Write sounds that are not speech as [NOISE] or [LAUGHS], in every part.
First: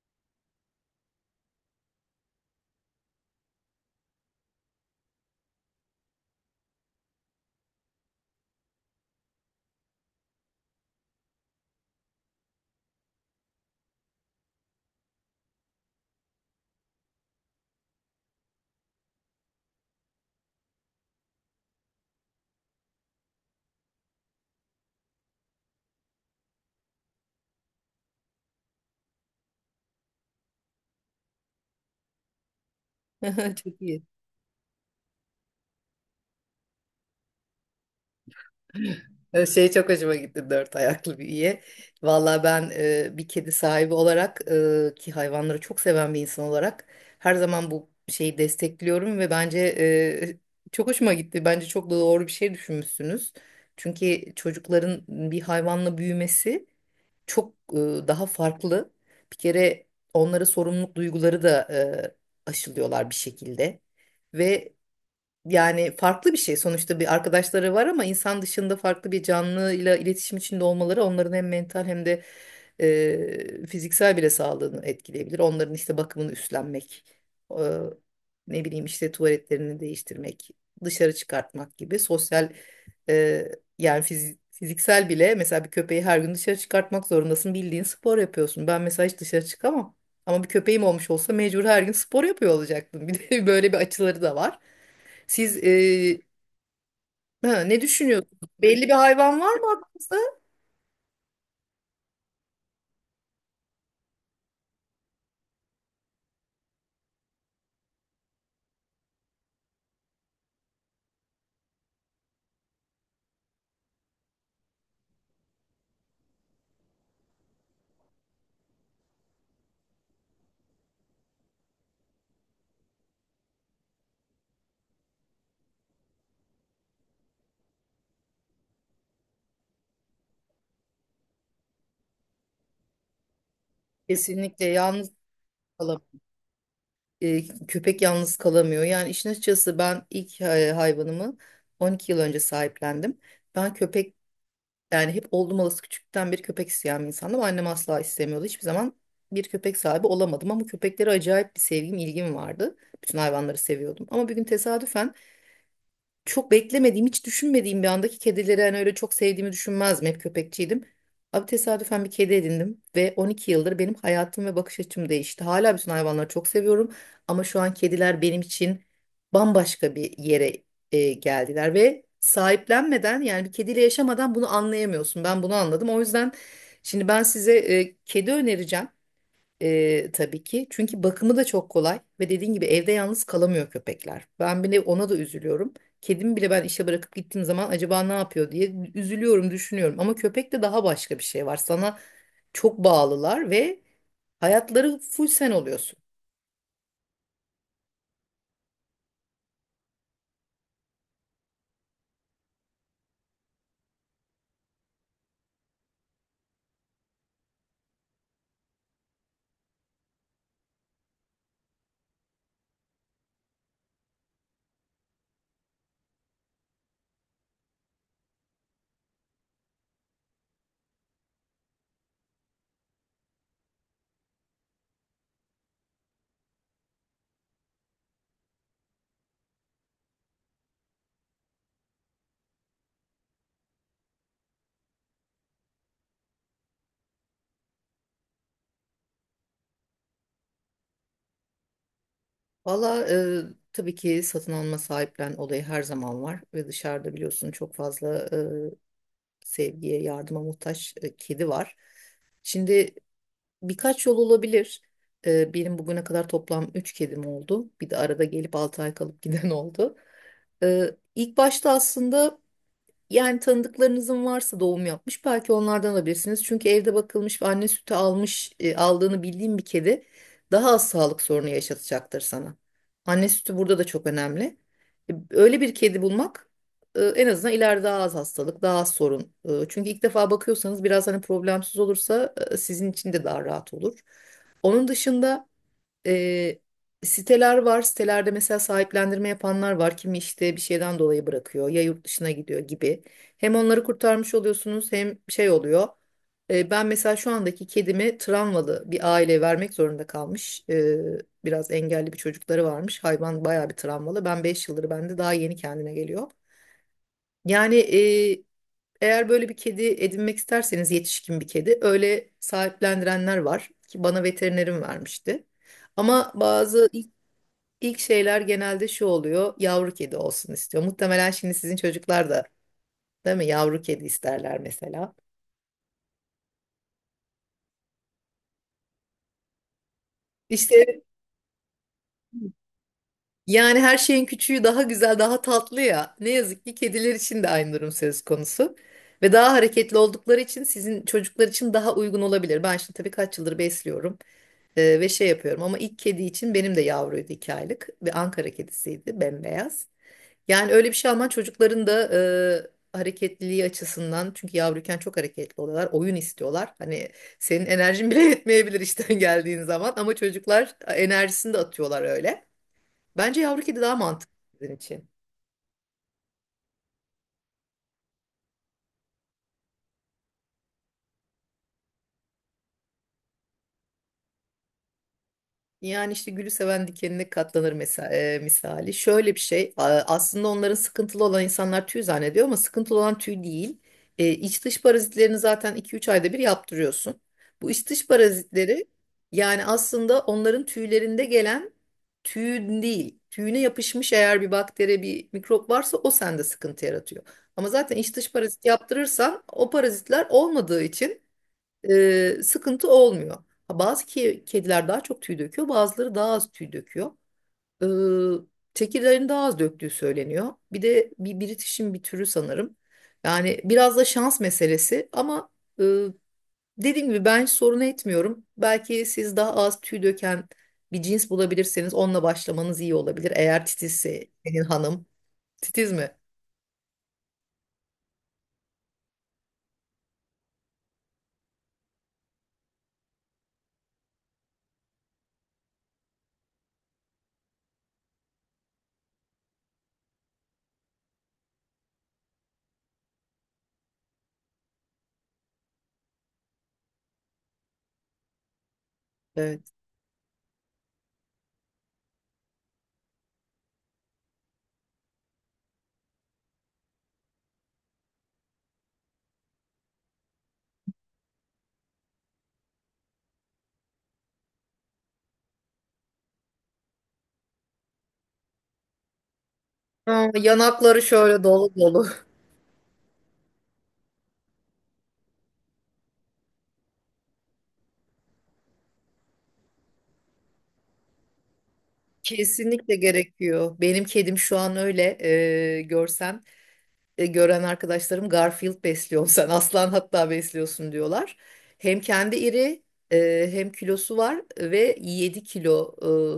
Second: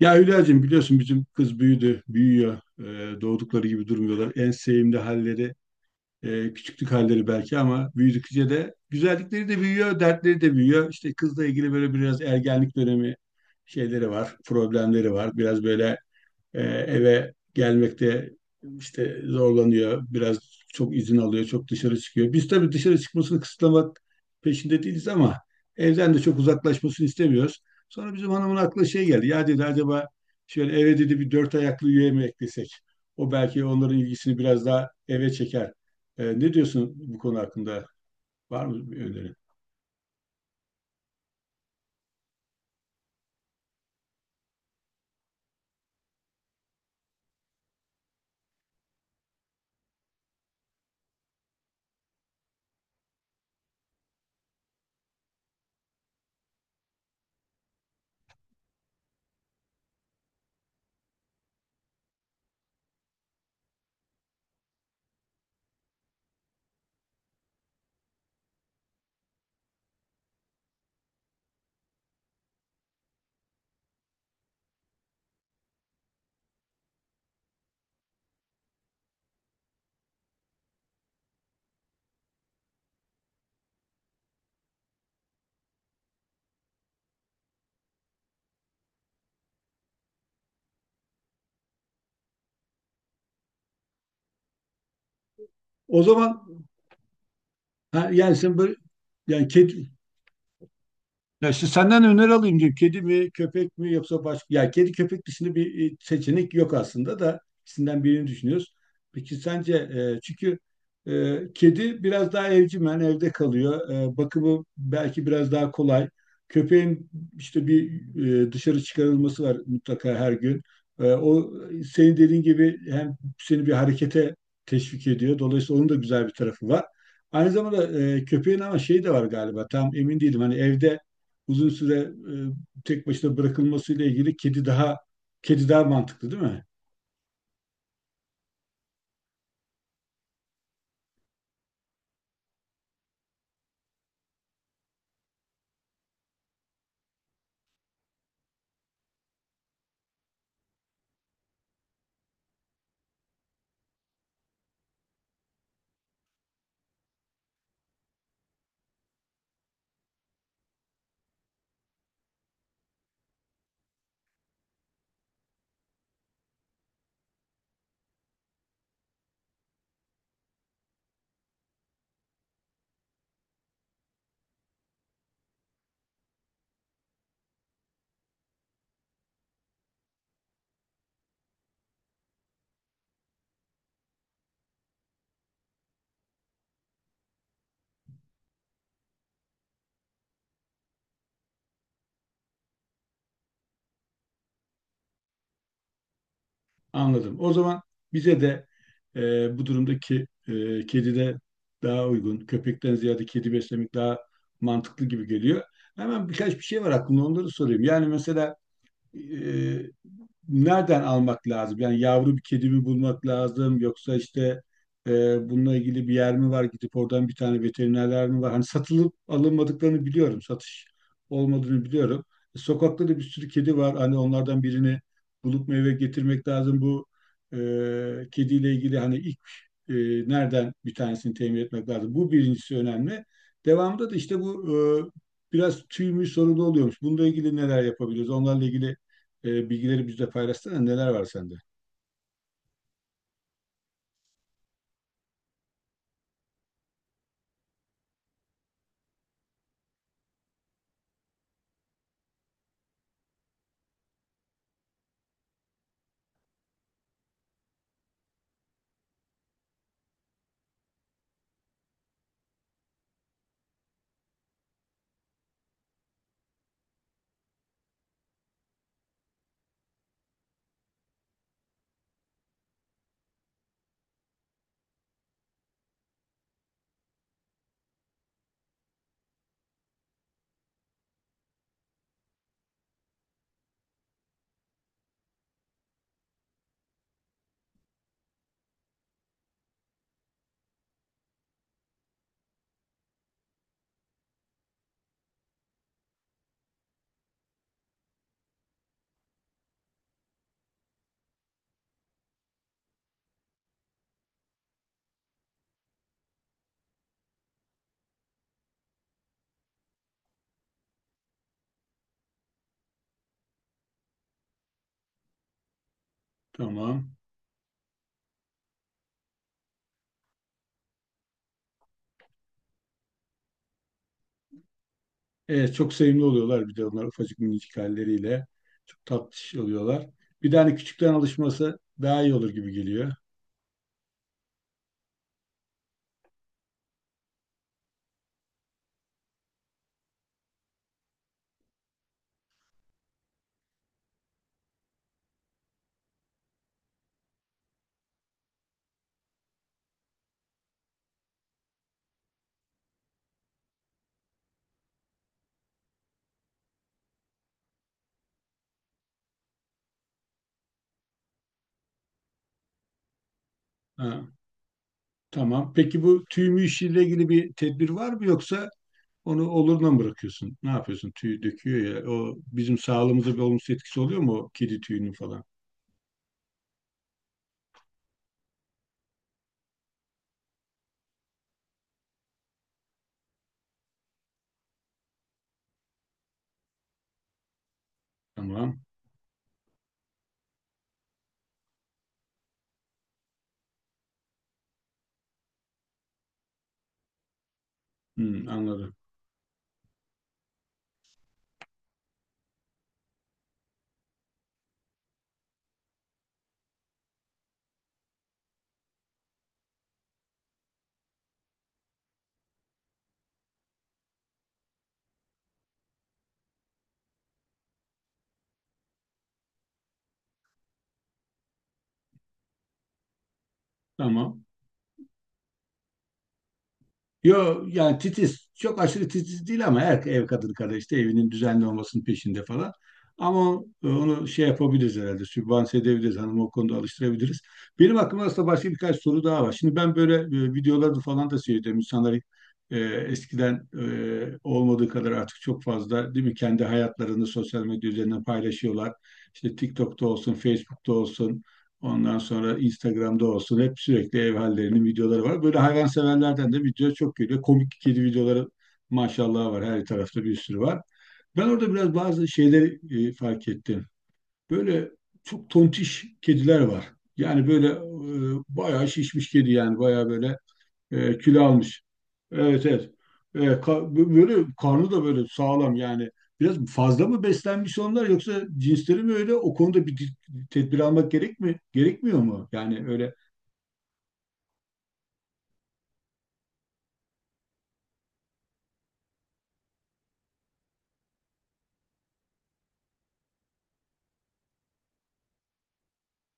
Ya Hülya'cığım biliyorsun bizim kız büyüdü, büyüyor. Doğdukları gibi durmuyorlar. En sevimli halleri, küçüklük halleri belki ama büyüdükçe de güzellikleri de büyüyor, dertleri de büyüyor. İşte kızla ilgili böyle biraz ergenlik dönemi şeyleri var, problemleri var. Biraz böyle eve gelmekte işte zorlanıyor. Biraz çok izin alıyor, çok dışarı çıkıyor. Biz tabii dışarı çıkmasını kısıtlamak peşinde değiliz ama evden de çok uzaklaşmasını istemiyoruz. Sonra bizim hanımın aklına şey geldi. Ya dedi acaba şöyle eve dedi bir dört ayaklı üye mi eklesek? O [LAUGHS] belki Çok onların iyi. ilgisini biraz daha eve çeker. Ne diyorsun bu konu hakkında? Var mı bir öneri? Şey çok hoşuma gitti dört ayaklı büyüye. Valla ben bir kedi sahibi olarak, ki hayvanları çok seven bir insan olarak, her zaman bu şeyi destekliyorum ve bence çok hoşuma gitti. Bence çok da doğru bir şey düşünmüşsünüz. Çünkü çocukların bir hayvanla büyümesi çok daha farklı. Bir kere onlara sorumluluk duyguları da aşılıyorlar bir şekilde. ve Yani farklı bir şey. Sonuçta bir arkadaşları var ama insan dışında farklı bir canlıyla iletişim içinde olmaları onların hem mental hem de fiziksel bile sağlığını etkileyebilir. Onların işte bakımını üstlenmek, e, ne bileyim işte tuvaletlerini değiştirmek, dışarı çıkartmak gibi sosyal, e, yani fiziksel bile, mesela bir köpeği her gün dışarı çıkartmak zorundasın. Bildiğin spor yapıyorsun. Ben mesela hiç dışarı çıkamam. Ama bir köpeğim olmuş olsa mecbur her gün spor yapıyor olacaktım. [LAUGHS] Bir de böyle bir açıları da var. Siz O e, zaman ha, Ne ha, yani düşünüyorsunuz? sen böyle Belli bir hayvan yani var mı kedi, aklınızda? ya işte senden öneri alayım diyeyim. Kedi mi, köpek mi yoksa başka? Ya kedi köpek dışında bir seçenek yok aslında da ikisinden birini düşünüyoruz. Peki sence çünkü kedi biraz daha evcimen evde kalıyor. Bakımı belki biraz daha kolay. Köpeğin işte bir dışarı çıkarılması var mutlaka her gün. O senin dediğin gibi hem seni bir harekete teşvik ediyor. Dolayısıyla onun da güzel bir tarafı var. Aynı zamanda köpeğin ama şeyi de var galiba. Tam emin değilim. Hani evde uzun süre e, tek başına bırakılmasıyla ilgili kedi Kesinlikle daha yalnız kedi daha kalam mantıklı değil mi? e, Köpek yalnız kalamıyor. Yani işin açıkçası ben ilk hayvanımı 12 yıl önce sahiplendim. Ben köpek yani hep oldum olası küçükten bir köpek isteyen bir insandım. Annem asla istemiyordu. Hiçbir zaman bir köpek sahibi olamadım ama köpeklere acayip bir sevgim, ilgim vardı. Bütün hayvanları seviyordum. Ama bir gün tesadüfen çok beklemediğim, hiç düşünmediğim bir andaki kedileri hani öyle çok sevdiğimi düşünmezdim. Hep köpekçiydim. Abi tesadüfen bir kedi edindim ve 12 yıldır benim hayatım ve bakış açım değişti. Hala bütün hayvanları çok seviyorum ama şu an kediler benim için bambaşka bir yere geldiler ve sahiplenmeden, yani bir kediyle yaşamadan bunu anlayamıyorsun. Ben bunu anladım. O yüzden şimdi ben size kedi önereceğim. Tabii ki. Çünkü bakımı da çok kolay ve dediğin gibi evde yalnız kalamıyor köpekler. Ben bile ona da üzülüyorum. Kedimi bile ben işe bırakıp gittiğim zaman acaba ne yapıyor diye üzülüyorum, düşünüyorum. Ama köpekte daha başka bir şey var. Sana çok bağlılar ve hayatları full sen oluyorsun. Anladım. O zaman bize de bu durumdaki kedi de daha uygun. Köpekten ziyade kedi beslemek daha mantıklı gibi geliyor. Hemen birkaç bir şey var aklımda onları sorayım. Yani mesela e, nereden almak lazım? Yani yavru bir kedi mi bulmak lazım yoksa işte bununla ilgili bir yer mi var? Gidip oradan bir tane veterinerler mi var? Hani satılıp alınmadıklarını biliyorum. Satış olmadığını biliyorum. Sokakta da bir sürü kedi var. Hani onlardan birini bulup meyve getirmek lazım. Bu e, kediyle ilgili hani ilk e, nereden bir tanesini temin etmek lazım? Bu birincisi önemli. Devamında da işte bu biraz tüy mü sorunu oluyormuş. Bununla ilgili neler yapabiliriz? Onlarla ilgili bilgileri bizle paylaşsana neler var sende. Valla tabii ki satın alma, sahiplen olayı her zaman var ve dışarıda biliyorsun çok fazla sevgiye, yardıma muhtaç kedi var. Şimdi birkaç yol olabilir. Benim bugüne kadar toplam 3 kedim oldu. Bir de arada gelip 6 ay kalıp [LAUGHS] giden oldu. İlk başta aslında, yani tanıdıklarınızın varsa doğum yapmış, belki onlardan alabilirsiniz. Çünkü evde bakılmış ve anne sütü aldığını bildiğim bir kedi daha az sağlık sorunu yaşatacaktır sana. Anne sütü burada da çok önemli. Öyle bir kedi bulmak en azından ileride daha az hastalık, daha az sorun. Çünkü ilk defa bakıyorsanız biraz hani problemsiz olursa sizin için de daha rahat olur. Onun dışında e, siteler var. Sitelerde mesela sahiplendirme yapanlar var. Kimi işte bir şeyden dolayı bırakıyor, ya yurt dışına gidiyor gibi. Hem onları kurtarmış oluyorsunuz hem şey oluyor. Ben mesela şu andaki kedimi travmalı bir aileye vermek zorunda kalmış. Biraz engelli bir çocukları varmış. Hayvan bayağı bir travmalı. Ben 5 yıldır, bende daha yeni kendine geliyor. Yani eğer böyle bir kedi edinmek isterseniz, yetişkin bir kedi öyle sahiplendirenler var ki bana veterinerim vermişti. Ama bazı Tamam. İlk şeyler genelde şu oluyor. Yavru kedi olsun istiyor. Muhtemelen şimdi sizin çocuklar da, değil mi? Yavru kedi isterler mesela. Evet, çok sevimli oluyorlar bir de onlar ufacık minicik halleriyle. Çok tatlış oluyorlar. Bir de İşte hani küçükten alışması daha iyi olur gibi geliyor. yani her şeyin küçüğü daha güzel, daha tatlı ya. Ne yazık ki kediler için de aynı durum söz konusu. Ve daha hareketli oldukları için sizin çocuklar için daha uygun olabilir. Ben şimdi tabii kaç yıldır besliyorum ve şey yapıyorum ama ilk kedi için benim de yavruydu, 2 aylık ve Ankara kedisiydi, bembeyaz. Yani öyle bir şey alman çocukların da hareketliliği açısından, çünkü yavruyken çok hareketli oluyorlar. Oyun istiyorlar. Hani senin enerjin bile [LAUGHS] yetmeyebilir işten geldiğin zaman, ama çocuklar enerjisini de atıyorlar öyle. Bence yavru kedi daha Ha, mantıklı sizin için. tamam. Peki bu tüy mü işiyle ilgili bir tedbir var mı yoksa onu oluruna mı bırakıyorsun? Ne yapıyorsun? Tüy döküyor ya. O bizim sağlığımıza bir olumsuz etkisi oluyor mu o kedi tüyünün falan? Yani işte gülü seven dikenine katlanır mesela, misali. Şöyle bir şey, aslında onların sıkıntılı olan, insanlar tüy zannediyor ama sıkıntılı olan tüy değil. İç dış parazitlerini zaten 2-3 ayda bir yaptırıyorsun. Bu iç dış Tamam. parazitleri, yani aslında onların tüylerinde gelen, tüyün değil. Tüyüne yapışmış eğer bir bakteri, bir mikrop varsa, o sende sıkıntı yaratıyor. Ama zaten iç dış Hmm, parazit anladım. yaptırırsan, o parazitler olmadığı için sıkıntı olmuyor. Ha, bazı kediler daha çok tüy döküyor, bazıları daha az tüy döküyor. Ee, Tekirlerin daha az döktüğü söyleniyor. Bir de bir British'in bir türü sanırım. Yani biraz da şans meselesi ama e, dediğim gibi ben hiç sorun etmiyorum. Belki siz daha az tüy döken bir cins bulabilirseniz, onunla başlamanız iyi olabilir. Eğer titizse Tamam. senin hanım. Titiz mi? Yo yani titiz. Çok aşırı titiz değil ama her ev kadını kadar işte evinin düzenli olmasının peşinde falan. Ama onu şey yapabiliriz herhalde. Sübvanse edebiliriz. Hanımı o konuda alıştırabiliriz. Benim aklımda aslında başka birkaç soru daha var. Şimdi ben böyle videolarda falan da seyrediyorum. İnsanlar eskiden olmadığı kadar artık çok fazla değil mi? Kendi hayatlarını sosyal medya üzerinden paylaşıyorlar. İşte Evet. TikTok'ta olsun, Facebook'ta olsun, ondan sonra Instagram'da olsun hep sürekli ev hallerinin videoları var. Böyle hayvanseverlerden de video çok geliyor. Komik kedi videoları maşallah var. Her tarafta bir sürü var. Ben orada biraz bazı şeyleri fark ettim. Böyle çok tontiş kediler var. Yani böyle bayağı şişmiş kedi yani bayağı Aa, böyle yanakları şöyle kilo dolu almış. dolu. Evet, evet. Böyle karnı da böyle sağlam yani. Biraz fazla mı beslenmiş onlar yoksa cinsleri mi öyle? O konuda bir tedbir almak gerek mi? Gerekmiyor mu? Yani Kesinlikle öyle. gerekiyor. Benim kedim şu an öyle e, görsem gören arkadaşlarım Garfield besliyorsun, [LAUGHS] sen aslan hatta besliyorsun diyorlar. Hem kendi iri, hem kilosu var ve 7 kilo,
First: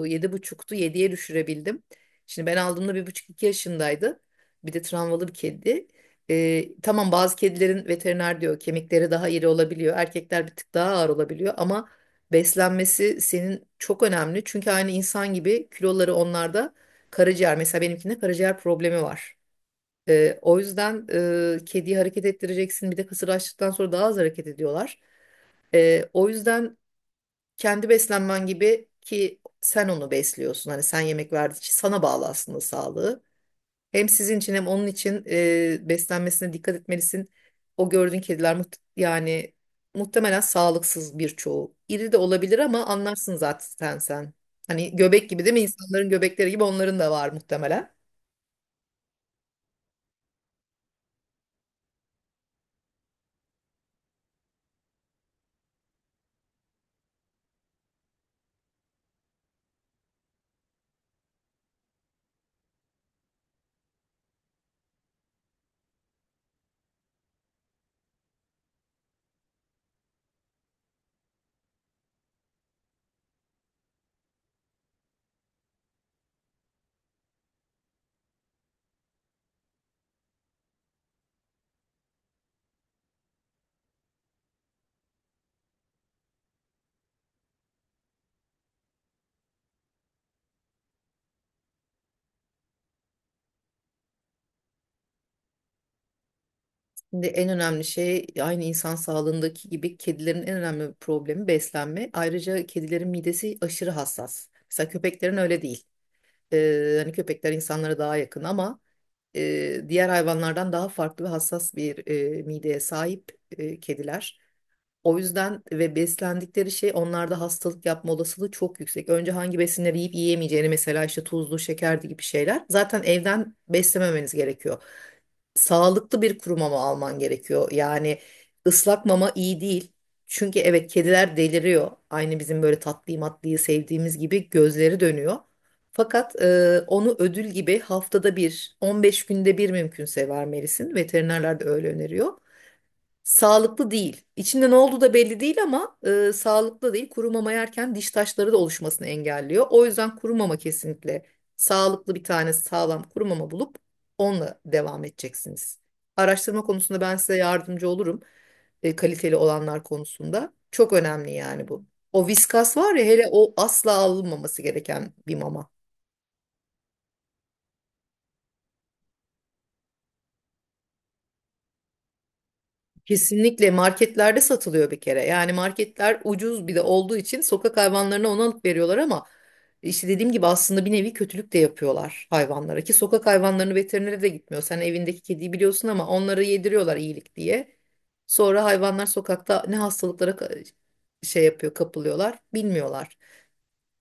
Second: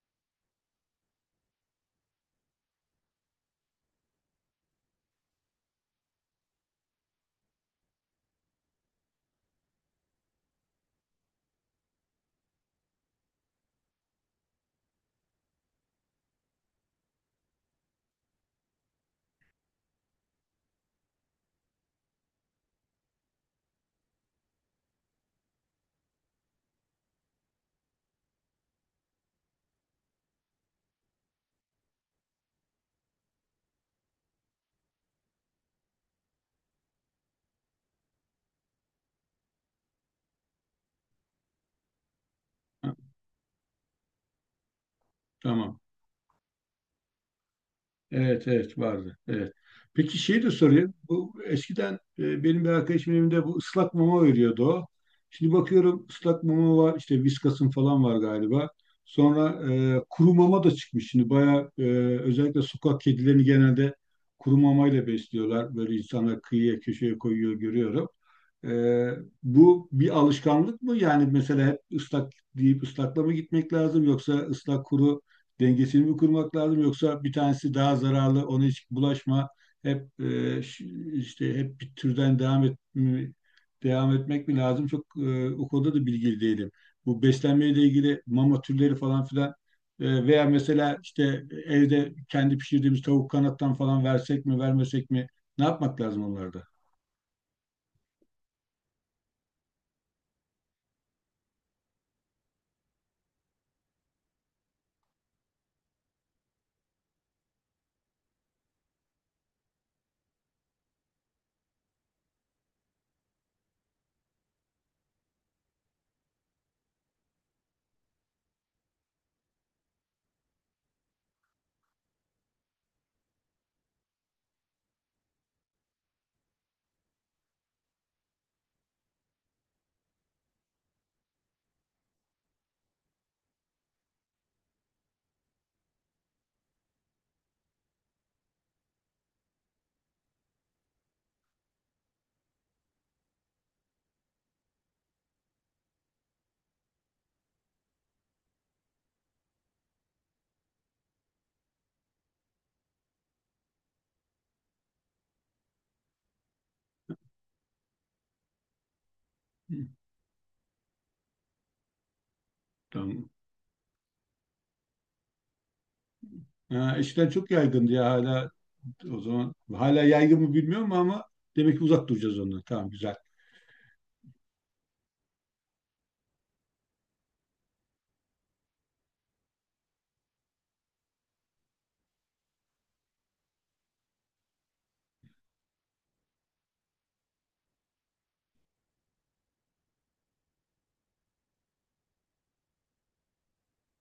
yedi buçuktu, 7'ye düşürebildim. Şimdi ben aldığımda bir buçuk, iki yaşındaydı. Bir de travmalı bir kedi. Tamam, bazı kedilerin veteriner diyor kemikleri daha iri olabiliyor. Erkekler bir tık daha ağır olabiliyor ama beslenmesi senin çok önemli. Çünkü aynı insan gibi kiloları onlarda, karaciğer mesela benimkinde karaciğer problemi var. O yüzden kediyi hareket ettireceksin. Bir de kısır açtıktan sonra daha az hareket ediyorlar. O yüzden kendi beslenmen gibi, ki sen onu besliyorsun. Hani sen yemek verdiği için sana bağlı aslında sağlığı. Hem sizin için hem onun için beslenmesine dikkat etmelisin. O gördüğün kediler, yani muhtemelen sağlıksız birçoğu. İri de olabilir ama Ha, anlarsın zaten sen. Hani göbek gibi değil mi? tamam. İnsanların göbekleri gibi onların da var muhtemelen. Evet, evet, vardı. Evet. Peki şey de sorayım. Bu eskiden benim bir arkadaşımın evinde bu ıslak mama veriyordu o. Şimdi bakıyorum ıslak mama var işte Whiskas'ın falan var galiba. Sonra kuru mama da çıkmış. Şimdi bayağı özellikle sokak kedilerini genelde kuru mamayla besliyorlar. Böyle insanlar kıyıya köşeye koyuyor görüyorum. E, Bu bir alışkanlık mı? Yani mesela hep ıslak deyip ıslakla mı gitmek lazım yoksa ıslak kuru dengesini mi kurmak lazım yoksa bir tanesi daha zararlı ona hiç bulaşma hep işte hep bir türden devam etmek mi lazım? Çok o konuda da bilgili değilim. Bu beslenmeyle ilgili mama türleri falan filan veya mesela işte evde kendi pişirdiğimiz tavuk kanattan falan versek mi vermesek mi? Ne yapmak lazım onlarda? Şimdi en önemli şey, aynı insan sağlığındaki gibi, kedilerin en önemli problemi beslenme. Ayrıca kedilerin midesi aşırı hassas. Mesela köpeklerin öyle değil. Hani köpekler insanlara daha yakın ama diğer hayvanlardan daha farklı ve hassas bir mideye sahip kediler. O yüzden ve beslendikleri şey onlarda hastalık yapma olasılığı çok yüksek. Önce hangi besinleri yiyip yiyemeyeceğini, mesela işte tuzlu, şekerli gibi şeyler. Zaten evden beslememeniz gerekiyor, sağlıklı bir kuru mama alman gerekiyor. Yani ıslak mama iyi değil. Çünkü evet, kediler deliriyor. Aynı bizim böyle tatlıyı matlıyı sevdiğimiz gibi gözleri dönüyor. Fakat onu ödül gibi haftada bir, 15 günde bir mümkünse vermelisin. Veterinerler de öyle öneriyor. Sağlıklı değil. İçinde ne olduğu da belli değil ama sağlıklı değil. Kuru mama yerken diş taşları da oluşmasını engelliyor. O yüzden kuru mama kesinlikle, sağlıklı bir tane sağlam kuru mama bulup onunla devam edeceksiniz. Araştırma konusunda ben size yardımcı olurum. Kaliteli Hı, olanlar konusunda. Çok önemli yani bu. O viskas var ya, hele tamam. o asla alınmaması gereken bir mama. Ha, eskiden çok yaygındı ya hala o zaman. Hala yaygın mı bilmiyorum ama demek ki uzak duracağız ondan. Tamam, güzel. Kesinlikle marketlerde satılıyor bir kere. Yani marketler ucuz bir de olduğu için sokak hayvanlarına onu alıp veriyorlar ama işte dediğim gibi aslında bir nevi kötülük de yapıyorlar hayvanlara, ki sokak hayvanlarını veterinere de gitmiyor. Sen evindeki kediyi biliyorsun ama onları yediriyorlar iyilik diye. Sonra hayvanlar sokakta ne hastalıklara şey yapıyor, kapılıyorlar, bilmiyorlar.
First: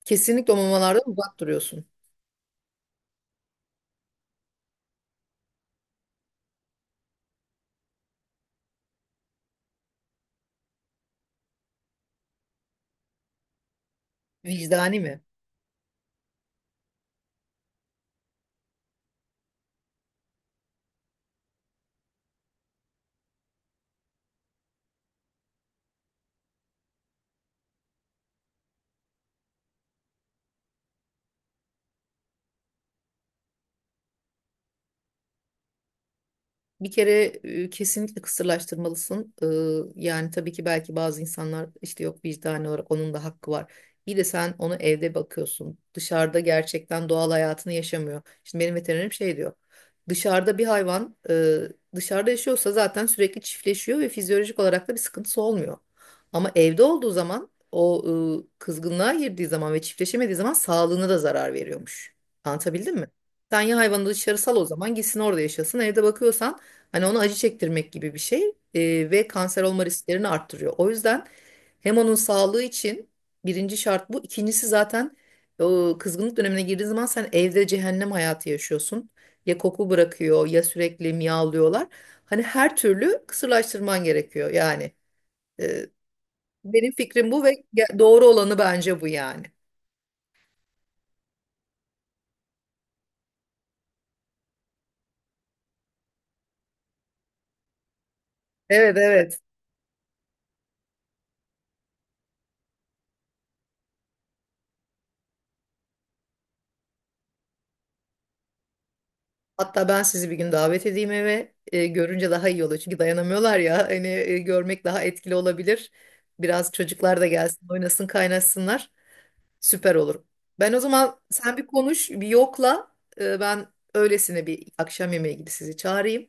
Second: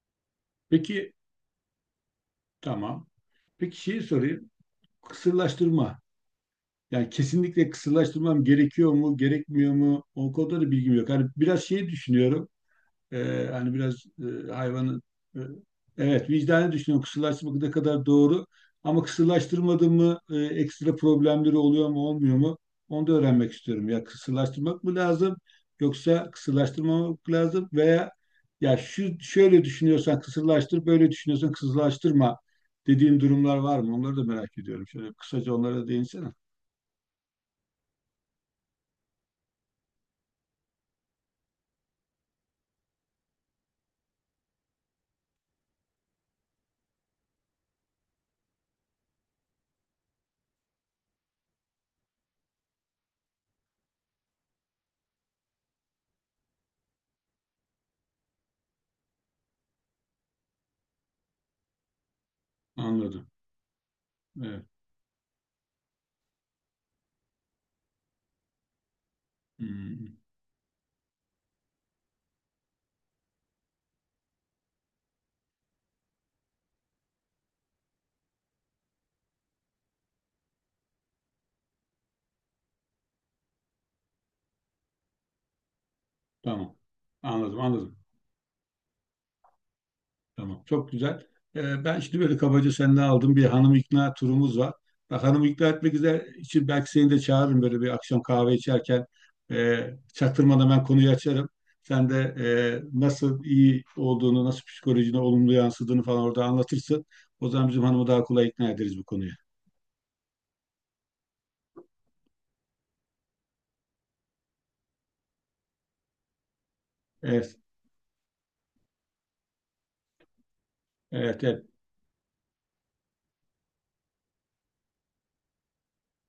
Kesinlikle o mamalardan Peki, uzak duruyorsun. tamam. Peki şeyi sorayım. Kısırlaştırma. Yani kesinlikle kısırlaştırmam gerekiyor mu, gerekmiyor mu? O konuda da bilgim yok. Hani biraz şey düşünüyorum. Hani biraz Vicdani hayvanı mi? e, evet vicdani düşünüyorum. Kısırlaştırmak ne kadar doğru ama kısırlaştırmadı mı ekstra problemleri oluyor mu olmuyor mu? Onu da öğrenmek istiyorum. Ya kısırlaştırmak mı lazım yoksa kısırlaştırmamak lazım veya ya şu şöyle düşünüyorsan kısırlaştır, böyle düşünüyorsan kısırlaştırma dediğin durumlar var mı? Onları da merak ediyorum. Şöyle kısaca onlara da değinsene. Bir kere kesinlikle kısırlaştırmalısın. Yani tabii ki belki bazı insanlar işte yok, vicdani olarak onun da hakkı var. Bir de sen onu evde bakıyorsun. Dışarıda gerçekten doğal hayatını yaşamıyor. Şimdi benim veterinerim şey diyor. Dışarıda bir hayvan, dışarıda yaşıyorsa zaten sürekli çiftleşiyor ve fizyolojik olarak da bir sıkıntısı olmuyor. Ama evde olduğu zaman o, kızgınlığa girdiği zaman ve çiftleşemediği zaman sağlığına da zarar veriyormuş. Anlatabildim mi? Anladım. Sen ya hayvanı dışarı sal, o Evet. zaman gitsin orada yaşasın. Evde bakıyorsan, hani ona acı çektirmek gibi bir şey, ve kanser olma Hmm, risklerini arttırıyor. O yüzden hem onun sağlığı için birinci şart bu. İkincisi zaten o kızgınlık dönemine girdiğin zaman sen evde cehennem hayatı yaşıyorsun. Ya koku bırakıyor ya sürekli miyavlıyorlar. Hani her türlü kısırlaştırman gerekiyor yani. E, tamam. Benim fikrim bu ve Anladım, anladım. Doğru olanı bence bu yani. Tamam, çok güzel. Ben şimdi böyle kabaca senden aldım, bir hanım ikna turumuz var. Bak, hanım ikna etmek üzere için belki seni de çağırırım böyle bir akşam kahve Evet, içerken. evet. Çaktırmadan ben konuyu açarım. Sen de nasıl iyi olduğunu, nasıl psikolojine olumlu yansıdığını falan orada anlatırsın. O zaman bizim hanımı daha kolay ikna ederiz bu konuya. Hatta ben sizi bir gün davet edeyim eve. Görünce daha iyi olur. Çünkü dayanamıyorlar ya. Hani görmek daha etkili olabilir. Biraz çocuklar da Evet, gelsin, oynasın, kaynaşsınlar. Süper olur. Ben o zaman evet, sen evet. bir konuş, bir yokla. Ben öylesine bir akşam yemeği gibi sizi çağırayım.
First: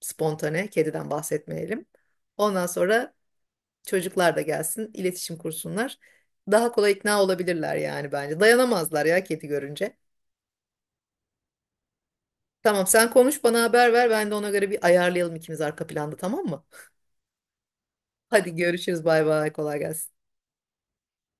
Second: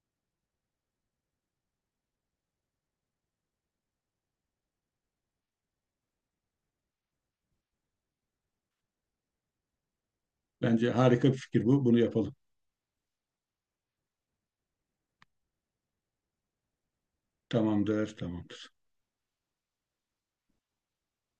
Spontane, kediden bahsetmeyelim. Ondan sonra çocuklar da gelsin, iletişim kursunlar. Daha kolay ikna olabilirler yani bence. Dayanamazlar ya kedi görünce. Bence harika bir fikir bu. Bunu yapalım. Tamam, sen konuş bana haber ver, ben de ona göre bir ayarlayalım ikimiz arka planda, tamam mı? [LAUGHS] Tamamdır, Hadi tamamdır. görüşürüz, bay bay, kolay gelsin.